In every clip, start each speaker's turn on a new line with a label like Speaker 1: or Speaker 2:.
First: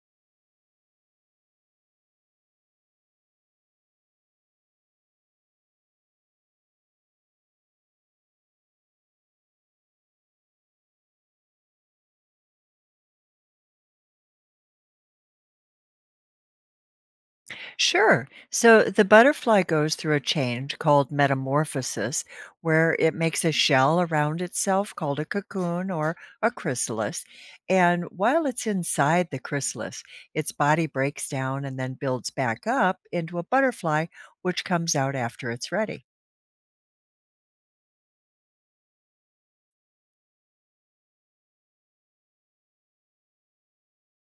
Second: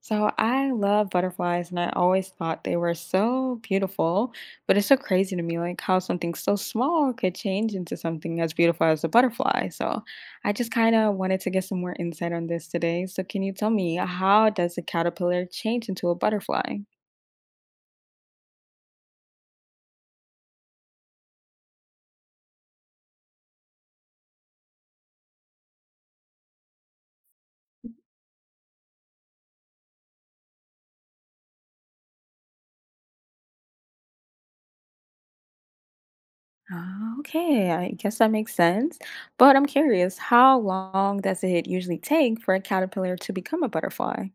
Speaker 1: So I love butterflies and I always thought they were so beautiful, but it's so crazy to me like how something so small could change into something as beautiful as a butterfly. So I just wanted to get some more insight on this today. So can you tell me, how does a caterpillar change into a butterfly?
Speaker 2: Sure. So the butterfly goes through a change called metamorphosis, where it makes a shell around itself called a cocoon or a chrysalis. And while it's inside the chrysalis, its body breaks down and then builds back up into a butterfly, which comes out after it's ready.
Speaker 1: Ah, okay, I guess that makes sense. But I'm curious, how long does it usually take for a caterpillar to become a butterfly?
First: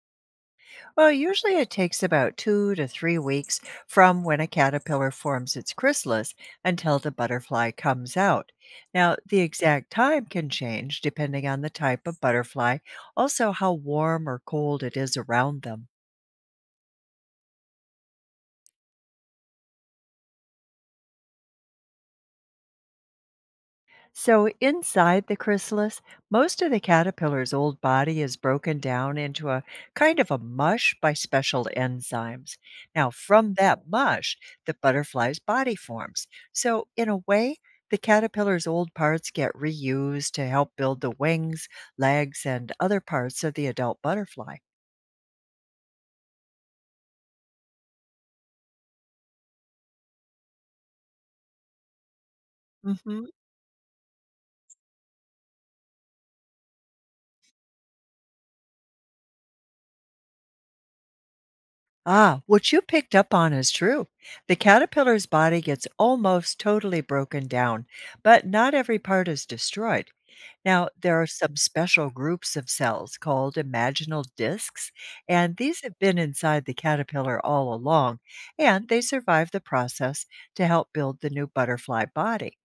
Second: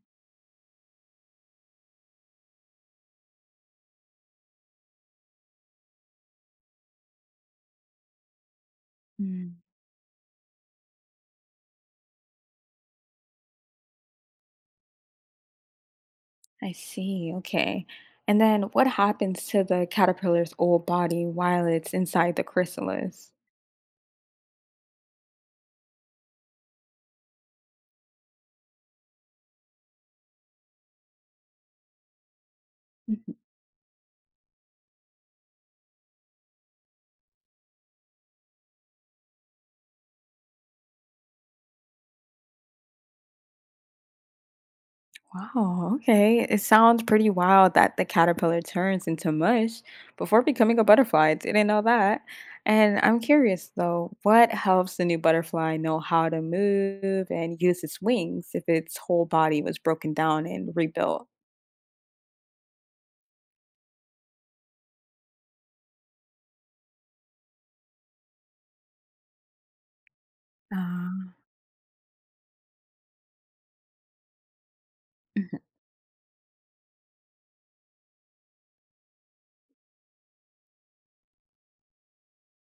Speaker 2: Well, usually it takes about 2 to 3 weeks from when a caterpillar forms its chrysalis until the butterfly comes out. Now, the exact time can change depending on the type of butterfly, also how warm or cold it is around them.
Speaker 1: I see. Okay. And then what happens to the caterpillar's old body while it's inside the chrysalis?
Speaker 2: So, inside the chrysalis, most of the caterpillar's old body is broken down into a kind of a mush by special enzymes. Now,
Speaker 1: Mhm.
Speaker 2: from that mush, the butterfly's body forms. So, in a way, the caterpillar's old parts get reused to help build the wings, legs, and other parts of the adult butterfly.
Speaker 1: Wow. Okay. It sounds pretty wild that the caterpillar turns into mush before becoming a butterfly. I didn't know that. And I'm
Speaker 2: hmm
Speaker 1: curious though, what helps the new butterfly know how to move and use its wings if its whole body was broken down and rebuilt?
Speaker 2: Ah, what you picked up on is true. The caterpillar's body gets almost totally broken down, but not every part is destroyed. Now, there are
Speaker 1: Ah.
Speaker 2: some special groups of cells called imaginal discs, and
Speaker 1: Mhm.
Speaker 2: these have been inside the caterpillar all along, and they survive the process to help build the new butterfly body.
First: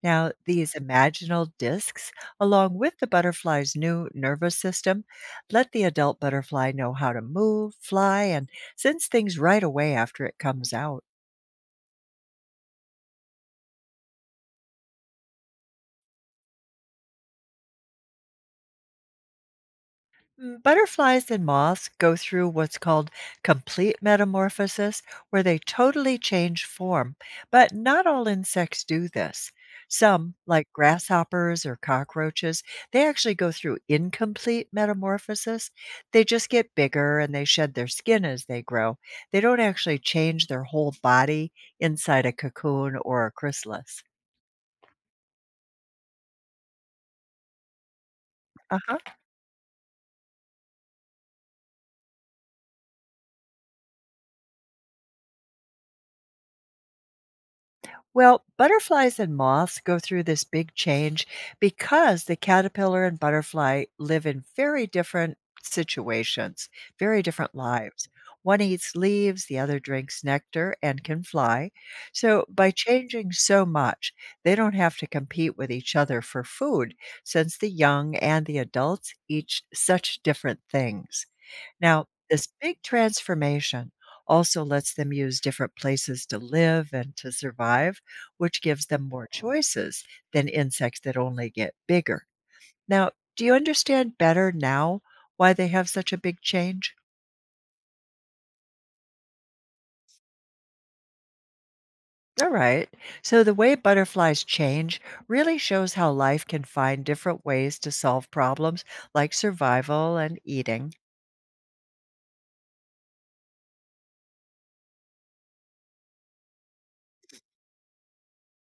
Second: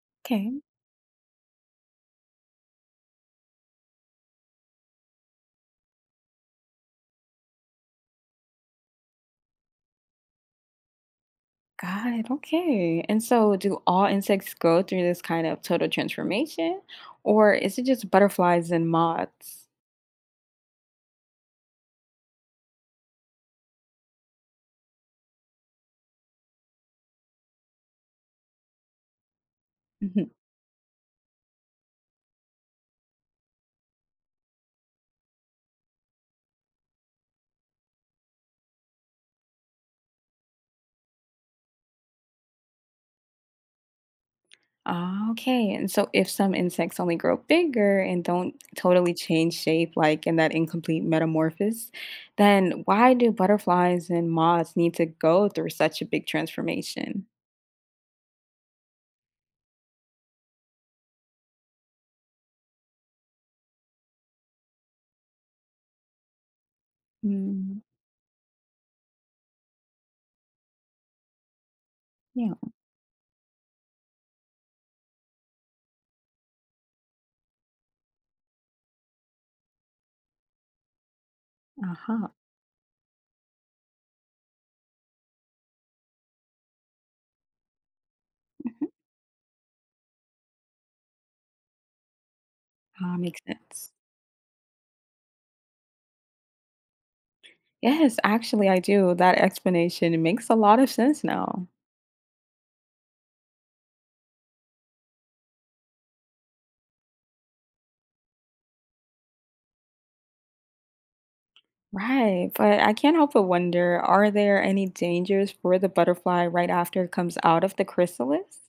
Speaker 2: Now,
Speaker 1: Okay.
Speaker 2: these imaginal discs, along with the butterfly's new nervous system, let the adult butterfly know how to move, fly, and sense things right away after it comes out.
Speaker 1: Got it. Okay. And so, do all insects go through this kind of total transformation, or is it just butterflies and moths?
Speaker 2: Mm, butterflies and moths go through what's called complete metamorphosis, where they totally change form, but not all insects do this.
Speaker 1: Mhm.
Speaker 2: Some, like grasshoppers or cockroaches, they actually go through incomplete metamorphosis. They just get bigger and they shed their skin as they grow. They don't actually change their whole body inside a cocoon or a chrysalis.
Speaker 1: Ah, okay. And so, if some insects only grow bigger and don't
Speaker 2: Uh huh.
Speaker 1: totally change shape, like in that incomplete metamorphosis, then why do butterflies and moths need to go through such a big transformation?
Speaker 2: Well, butterflies and moths go through this big change because the caterpillar and butterfly live in very different situations, very different
Speaker 1: mm
Speaker 2: lives. One eats leaves, the other drinks nectar and can fly. So,
Speaker 1: Yeah.
Speaker 2: by changing so much, they don't have to compete with each other for food since the young and the adults eat such different things.
Speaker 1: Uh
Speaker 2: Now,
Speaker 1: huh.
Speaker 2: this big transformation also lets them use different places to live and to survive, which gives them more choices than insects that only get bigger. Now,
Speaker 1: Ah, makes
Speaker 2: do you
Speaker 1: sense.
Speaker 2: understand better now why they have such a big change?
Speaker 1: Yes, actually, I do. That explanation makes a lot of sense now.
Speaker 2: All right. So, the way butterflies change really shows how life can find different ways to solve problems like survival and eating.
Speaker 1: Right, but I can't help but wonder, are there any dangers for the butterfly right after it comes out of the chrysalis?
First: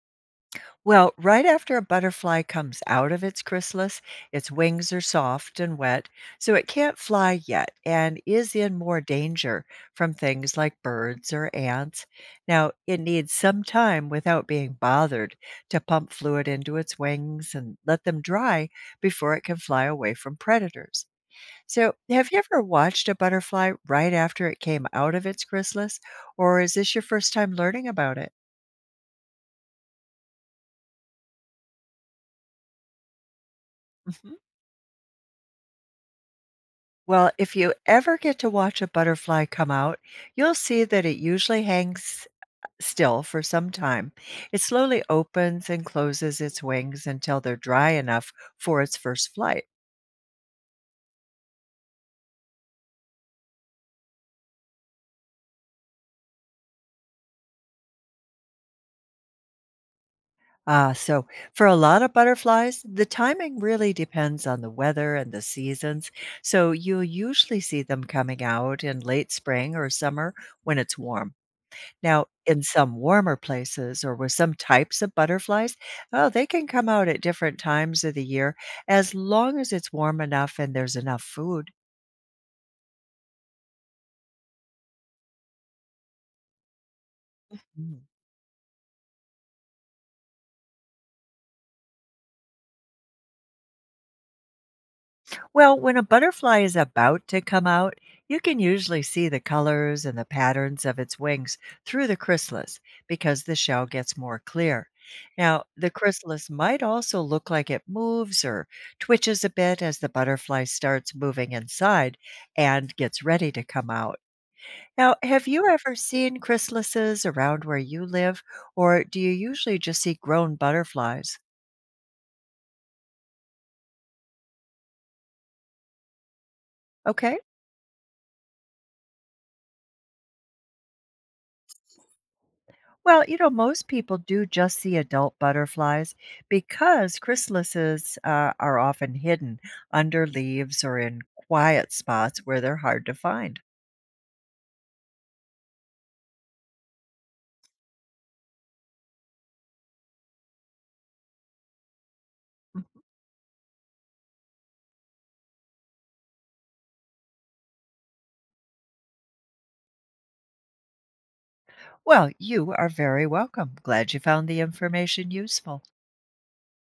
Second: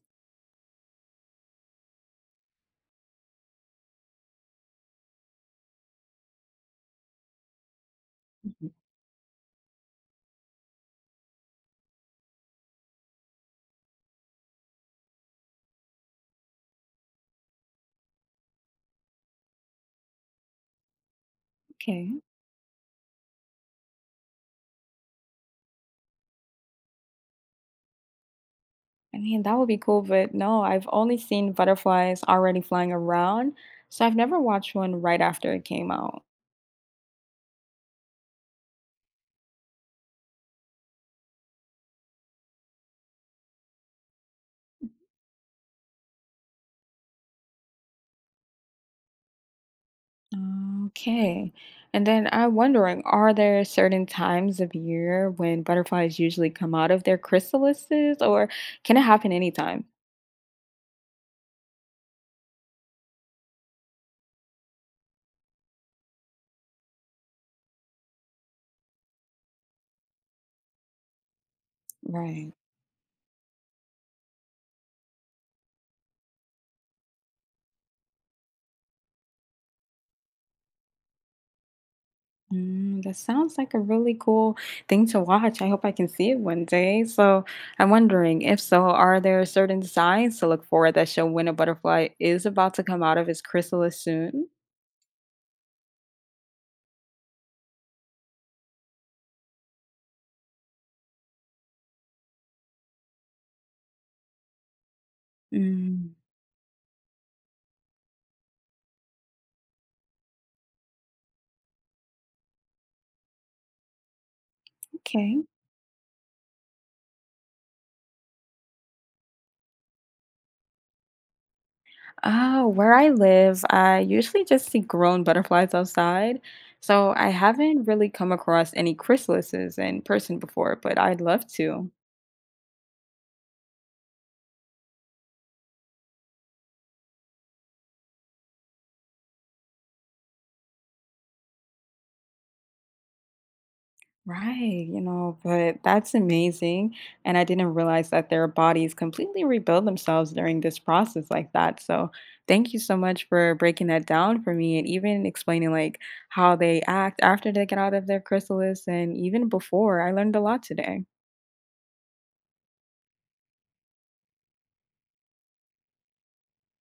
Speaker 2: Well, right after a butterfly comes out of its chrysalis, its wings are soft and wet, so it can't fly yet and is
Speaker 1: Mhm.
Speaker 2: in more danger from things like birds or ants. Now, it needs some time without being bothered to pump fluid into its wings and let them dry before it can fly away from predators. So,
Speaker 1: Okay.
Speaker 2: have you ever watched a butterfly right after it came out of its chrysalis, or is this your first time learning about it?
Speaker 1: I mean, that would be cool, but no, I've only seen butterflies already flying around, so I've never watched one right after it came out.
Speaker 2: Well, if you ever get to watch a butterfly come out, you'll see that it usually hangs still for some time. It slowly opens and closes its wings until they're dry enough for its first flight.
Speaker 1: Okay. And then I'm wondering, are there certain times of year when butterflies usually come out of their chrysalises, or can it happen anytime?
Speaker 2: Ah, so for a lot of butterflies, the timing really depends on the weather and the seasons. So you'll usually see them coming out in late spring or summer when it's warm. Now,
Speaker 1: Right.
Speaker 2: in some warmer places or with some types of butterflies, oh, they can come out at different times of the year as long as it's warm enough and there's enough food.
Speaker 1: Mm, that sounds like a really cool thing to watch. I hope I can see it one day. So I'm
Speaker 2: Mm.
Speaker 1: wondering, if so, are there certain signs to look for that show when a butterfly is about to come out of its chrysalis soon?
Speaker 2: Well, when a butterfly is about to come out, you can usually see the colors and the patterns of its wings through the chrysalis because the shell gets more clear. Now, the
Speaker 1: Mm,
Speaker 2: chrysalis might also look like it moves or twitches a bit as the butterfly starts moving inside and gets ready to come out. Now,
Speaker 1: okay.
Speaker 2: have you ever seen chrysalises around where you live, or do you usually just see grown butterflies?
Speaker 1: Where I live, I usually just see grown butterflies outside. So I
Speaker 2: Okay.
Speaker 1: haven't really come across any chrysalises in person before, but I'd love to.
Speaker 2: Well, you know, most people do just see adult butterflies because chrysalises are often hidden under leaves or in quiet spots where they're hard to find.
Speaker 1: Right, but that's amazing. And I didn't realize that their bodies completely rebuild themselves during this process like that. So thank you so much for breaking that down for me and even explaining how they act after they get out of their chrysalis and even before. I learned a lot today.
Speaker 2: Well, you are very welcome. Glad you found the information useful.